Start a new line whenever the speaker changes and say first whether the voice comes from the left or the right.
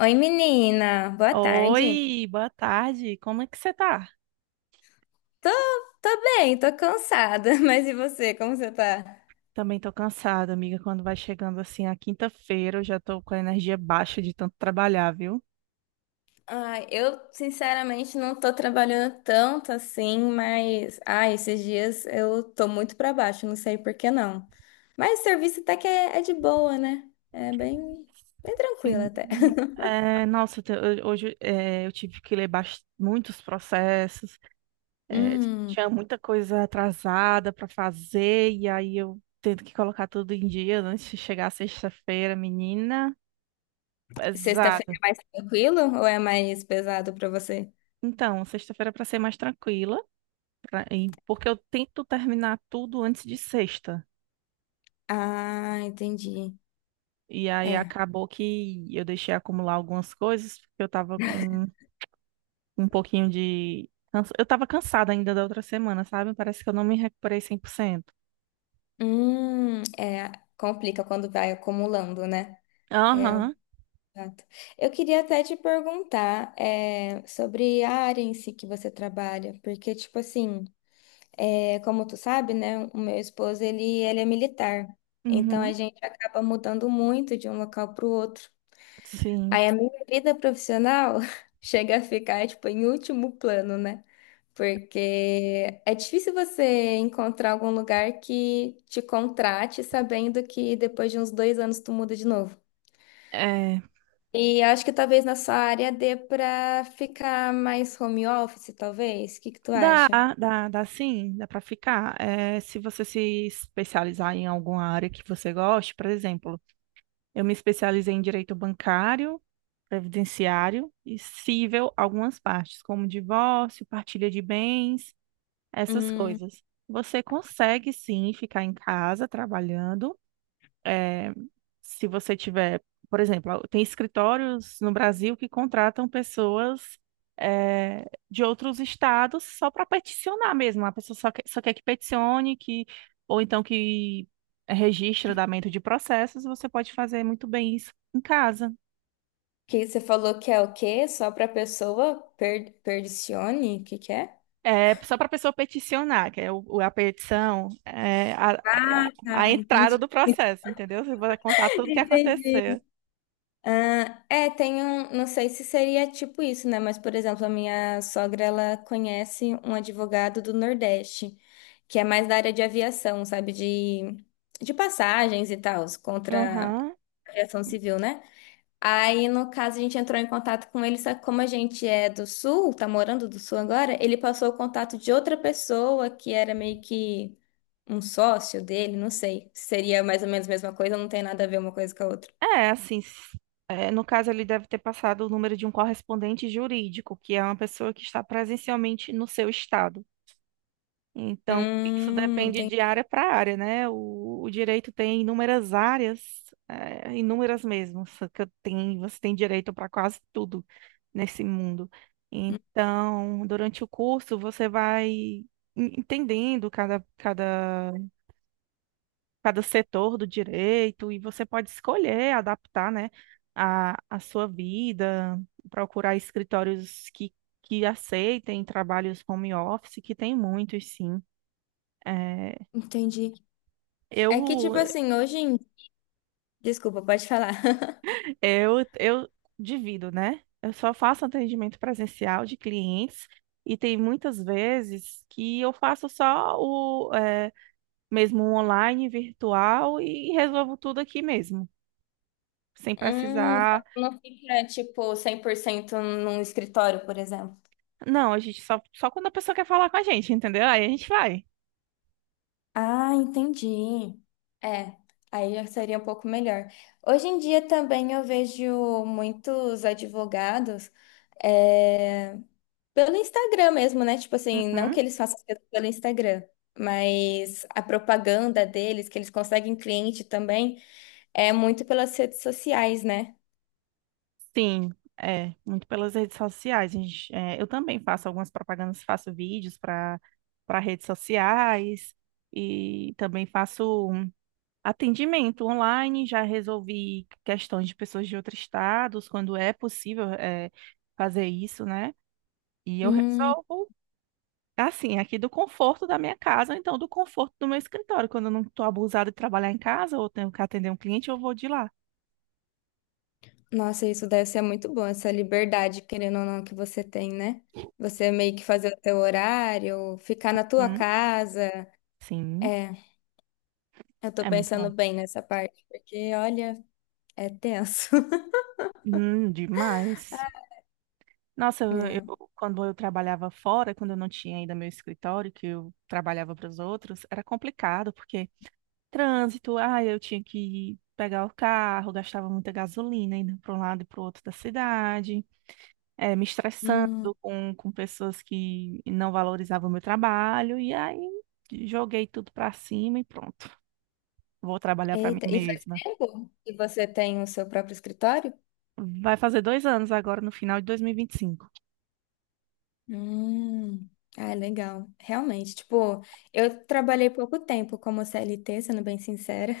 left: Oi, menina, boa tarde.
right: Oi, boa tarde. Como é que você tá?
left: Tô, tô bem, tô cansada, mas e você, como você tá?
right: Também tô cansada, amiga. Quando vai chegando assim a quinta-feira, eu já tô com a energia baixa de tanto trabalhar, viu?
left: Ai, eu sinceramente não tô trabalhando tanto assim, mas ai, esses dias eu tô muito pra baixo, não sei por que não. Mas serviço até que é de boa, né? É bem tranquilo
right: Sim.
left: até.
right: Hoje eu tive que ler muitos processos, é,
left: Hum,
right: tinha muita coisa atrasada para fazer, e aí eu tendo que colocar tudo em dia antes de chegar a sexta-feira, menina,
left: sexta-feira
right: pesada.
left: é mais tranquilo ou é mais pesado pra você?
right: Então, sexta-feira é para ser mais tranquila, porque eu tento terminar tudo antes de sexta.
left: Ah, entendi.
right: E aí
left: É.
right: acabou que eu deixei acumular algumas coisas, porque eu tava com um pouquinho Eu tava cansada ainda da outra semana, sabe? Parece que eu não me recuperei 100%.
left: É, complica quando vai acumulando, né? É,
right: Aham,
left: exato. Eu queria até te perguntar sobre a área em si que você trabalha, porque, tipo assim, é, como tu sabe, né, o meu esposo, ele é militar, então
right: uhum,
left: a gente acaba mudando muito de um local para o outro.
right: sim.
left: Aí a minha vida profissional chega a ficar, tipo, em último plano, né? Porque é difícil você encontrar algum lugar que te contrate sabendo que depois de uns dois anos tu muda de novo.
right: É,
left: E acho que talvez na sua área dê para ficar mais home office, talvez. O que que tu
right: dá,
left: acha?
right: Dá sim, dá pra ficar. É, se você se especializar em alguma área que você goste, por exemplo, eu me especializei em direito bancário, previdenciário e cível, algumas partes, como divórcio, partilha de bens, essas
left: Hum,
right: coisas. Você consegue sim ficar em casa trabalhando. eh, Se você tiver, por exemplo, tem escritórios no Brasil que contratam pessoas, de outros estados, só para peticionar mesmo. A pessoa só quer que peticione, ou então que registre o andamento de processos. Você pode fazer muito bem isso em casa.
left: Que você falou que é o quê? Só para pessoa perdicione? O que que é?
right: É só para a pessoa peticionar, que é a petição, é é a
left: Ah,
right: entrada
left: entendi.
right: do processo, entendeu? Você vai contar tudo o que
left: Entendi.
right: aconteceu.
left: Ah, é, tem um, não sei se seria tipo isso, né? Mas, por exemplo, a minha sogra, ela conhece um advogado do Nordeste, que é mais da área de aviação, sabe? De passagens e tal, contra
right: Aham.
left: a aviação civil, né? Aí, no caso, a gente entrou em contato com ele, só que como a gente é do sul, tá morando do sul agora, ele passou o contato de outra pessoa que era meio que um sócio dele, não sei. Se Seria mais ou menos a mesma coisa, não tem nada a ver uma coisa com a outra.
right: É, assim, s- no caso, ele deve ter passado o número de um correspondente jurídico, que é uma pessoa que está presencialmente no seu estado. Então, isso
left: Hum,
right: depende
left: enten-
right: de área para área, né? O direito tem inúmeras áreas, é, inúmeras mesmo. Só que tem, você tem direito para quase tudo nesse mundo. Então, durante o curso, você vai entendendo cada setor do direito, e você pode escolher adaptar, né, a sua vida, procurar escritórios que aceitem trabalhos home office, que tem muitos, sim. Eh,
left: entendi. É que,
right: Eu,
left: tipo assim, hoje em... Desculpa, pode falar.
right: eu divido, né? Eu só faço atendimento presencial de clientes, e tem muitas vezes que eu faço só o mesmo um online, virtual, e resolvo tudo aqui mesmo, sem precisar.
left: Então não fica, tipo, 100% num escritório, por exemplo.
right: Não, a gente só quando a pessoa quer falar com a gente, entendeu? Aí a gente vai.
left: Ah, entendi. É, aí já seria um pouco melhor. Hoje em dia também eu vejo muitos advogados é, pelo Instagram mesmo, né? Tipo assim, não
right: Uhum.
left: que eles façam coisas pelo Instagram, mas a propaganda deles, que eles conseguem cliente também, é muito pelas redes sociais, né?
right: Sim, é, muito pelas redes sociais. A gente, é, eu também faço algumas propagandas, faço vídeos para redes sociais, e também faço atendimento online. Já resolvi questões de pessoas de outros estados, quando é possível, fazer isso, né? E eu
left: Hum,
right: resolvo, assim, aqui do conforto da minha casa, ou então do conforto do meu escritório. Quando eu não estou abusada de trabalhar em casa ou tenho que atender um cliente, eu vou de lá.
left: nossa, isso deve ser muito bom, essa liberdade, querendo ou não, que você tem, né? Você meio que fazer o teu horário, ficar na tua
right: Hum,
left: casa.
right: sim,
left: É. Eu tô
right: é muito
left: pensando
right: bom.
left: bem nessa parte, porque olha, é tenso.
right: Demais.
left: É.
right: Quando eu trabalhava fora, quando eu não tinha ainda meu escritório, que eu trabalhava para os outros, era complicado, porque trânsito, ah, eu tinha que pegar o carro, gastava muita gasolina indo para um lado e para o outro da cidade, me estressando
left: Hum.
right: com pessoas que não valorizavam o meu trabalho, e aí joguei tudo para cima e pronto, vou trabalhar para mim
left: Eita, e faz
right: mesma.
left: tempo que você tem o seu próprio escritório?
right: Vai fazer 2 anos agora, no final de 2025.
left: Hum. Ah, legal. Realmente, tipo, eu trabalhei pouco tempo como CLT, sendo bem sincera,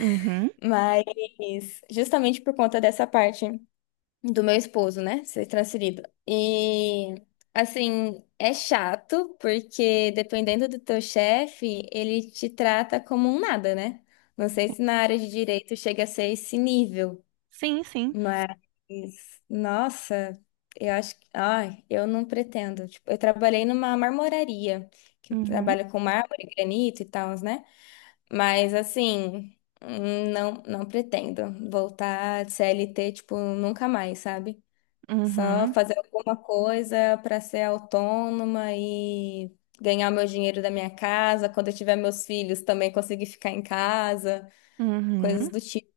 right: Uhum.
left: mas justamente por conta dessa parte. Do meu esposo, né? Ser transferido. E assim, é chato, porque dependendo do teu chefe, ele te trata como um nada, né? Não sei se na área de direito chega a ser esse nível,
right: Sim, sim.
left: mas nossa, eu acho que, ai, eu não pretendo. Tipo, eu trabalhei numa marmoraria, que
right: Uhum.
left: trabalha com mármore, granito e tal, né? Mas assim, não pretendo voltar de CLT, tipo, nunca mais, sabe? Só
right: Uhum.
left: fazer alguma coisa para ser autônoma e ganhar meu dinheiro da minha casa. Quando eu tiver meus filhos, também conseguir ficar em casa.
right: Uhum.
left: Coisas do tipo.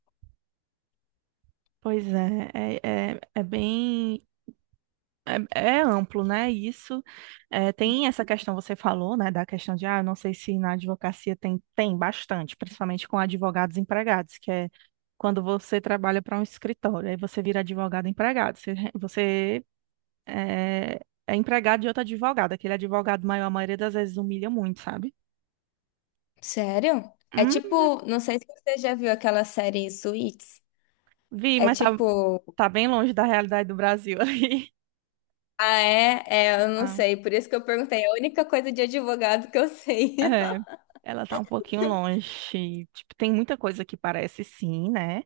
right: Pois é bem. É, é amplo, né? Isso É, tem essa questão, você falou, né, da questão de, ah, eu não sei se na advocacia tem, tem bastante, principalmente com advogados empregados, que é quando você trabalha para um escritório, aí você vira advogado empregado, você é, é empregado de outro advogado, aquele advogado maior, a maioria das vezes humilha muito, sabe?
left: Sério? É
right: Hum,
left: tipo, não sei se você já viu aquela série Suits.
right: vi,
left: É tipo,
right: tá bem longe da realidade do Brasil ali.
left: ah, é? É, eu não
right: Ah,
left: sei. Por isso que eu perguntei. É a única coisa de advogado que eu sei.
right: é, ela tá um pouquinho longe. Tipo, tem muita coisa que parece sim, né?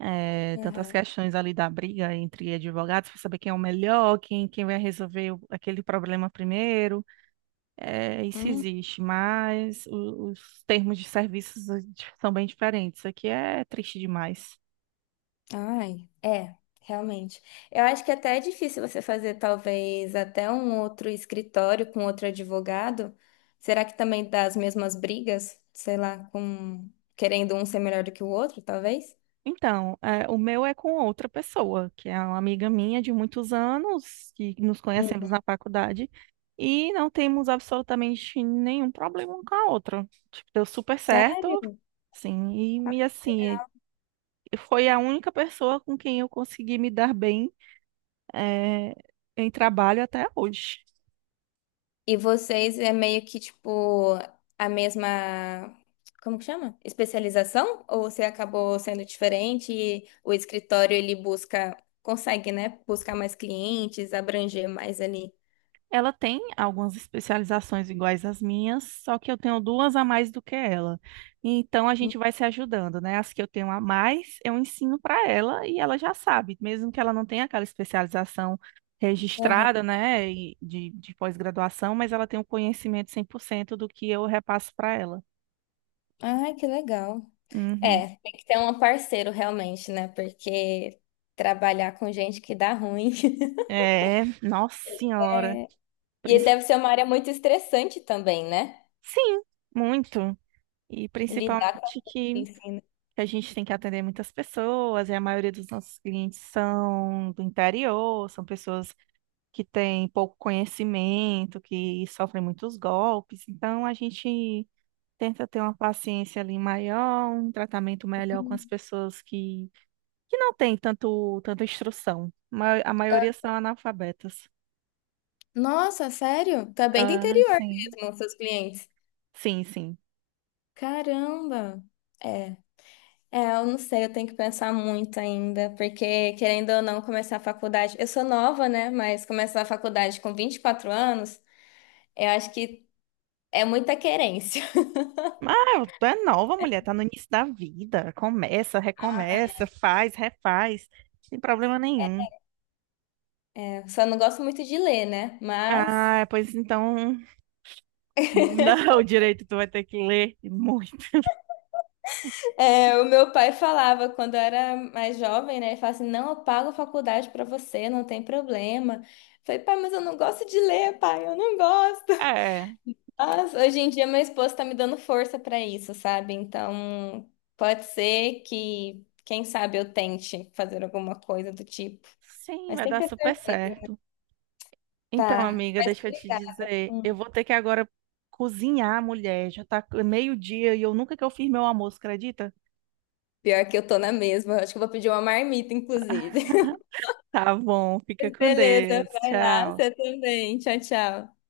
right: Tantas
left: Aham.
right: questões ali da briga entre advogados para saber quem é o melhor, quem vai resolver aquele problema primeiro. Isso
left: Hum,
right: existe, mas os termos de serviços são bem diferentes. Isso aqui é triste demais.
left: ai, é, realmente. Eu acho que até é difícil você fazer, talvez, até um outro escritório com outro advogado. Será que também dá as mesmas brigas? Sei lá, com querendo um ser melhor do que o outro, talvez?
right: Então, o meu é com outra pessoa, que é uma amiga minha de muitos anos, que nos conhecemos
left: Hum.
right: na faculdade. E não temos absolutamente nenhum problema um com a outra. Tipo, deu super
left: Sério?
right: certo, sim, e assim, foi a única pessoa com quem eu consegui me dar bem, eh, em trabalho até hoje.
left: E vocês é meio que tipo a mesma, como que chama? Especialização? Ou você acabou sendo diferente e o escritório ele busca, consegue, né? Buscar mais clientes, abranger mais ali.
right: Ela tem algumas especializações iguais às minhas, só que eu tenho duas a mais do que ela. Então a gente vai se ajudando, né? As que eu tenho a mais, eu ensino para ela, e ela já sabe, mesmo que ela não tenha aquela especialização
left: Hum,
right: registrada, né, e de pós-graduação, mas ela tem o conhecimento 100% do que eu repasso para ela.
left: Ai, que legal. É,
right: Uhum.
left: tem que ter um parceiro realmente, né? Porque trabalhar com gente que dá ruim.
right: É, nossa senhora.
left: É, e deve ser uma área muito estressante também, né?
right: Sim, muito. E
left: Lidar
right: principalmente
left: com
right: que
left: ensino.
right: a gente tem que atender muitas pessoas, e a maioria dos nossos clientes são do interior, são pessoas que têm pouco conhecimento, que sofrem muitos golpes. Então a gente tenta ter uma paciência ali maior, um tratamento melhor com as pessoas que não têm tanto, tanta instrução. A maioria são analfabetas.
left: Nossa, sério? Tá bem do
right: Ah,
left: interior
right: sim.
left: mesmo, seus clientes.
right: Sim, sim.
left: Caramba! É. É, eu não sei, eu tenho que pensar muito ainda, porque querendo ou não começar a faculdade, eu sou nova, né? Mas começar a faculdade com 24 anos, eu acho que é muita querência.
right: Ah, tu é nova, mulher, tá no início da vida. Começa, recomeça, faz, refaz. Sem problema nenhum.
left: Só não gosto muito de ler, né?
right: Ah,
left: Mas
right: pois então. Não, direito, tu vai ter que ler muito.
left: é, o meu pai falava quando eu era mais jovem, né? Ele falava assim: não, eu pago a faculdade pra você, não tem problema. Eu falei, pai, mas eu não gosto de ler, pai, eu não gosto.
right: É,
left: Mas hoje em dia meu esposo tá me dando força pra isso, sabe? Então pode ser que, quem sabe, eu tente fazer alguma coisa do tipo.
right: sim,
left: Mas
right: vai
left: tem que
right: dar super certo. Então,
left: acertar.
right: amiga,
left: Mas
right: deixa eu te
left: obrigada.
right: dizer, eu
left: Hum.
right: vou ter que agora cozinhar, mulher. Já tá meio-dia e eu nunca que eu fiz meu almoço, acredita?
left: Pior que eu tô na mesma. Eu acho que eu vou pedir uma marmita, inclusive.
right: Tá bom, fica com
left: Beleza,
right: Deus.
left: vai lá, você
right: Tchau.
left: também. Tchau, tchau.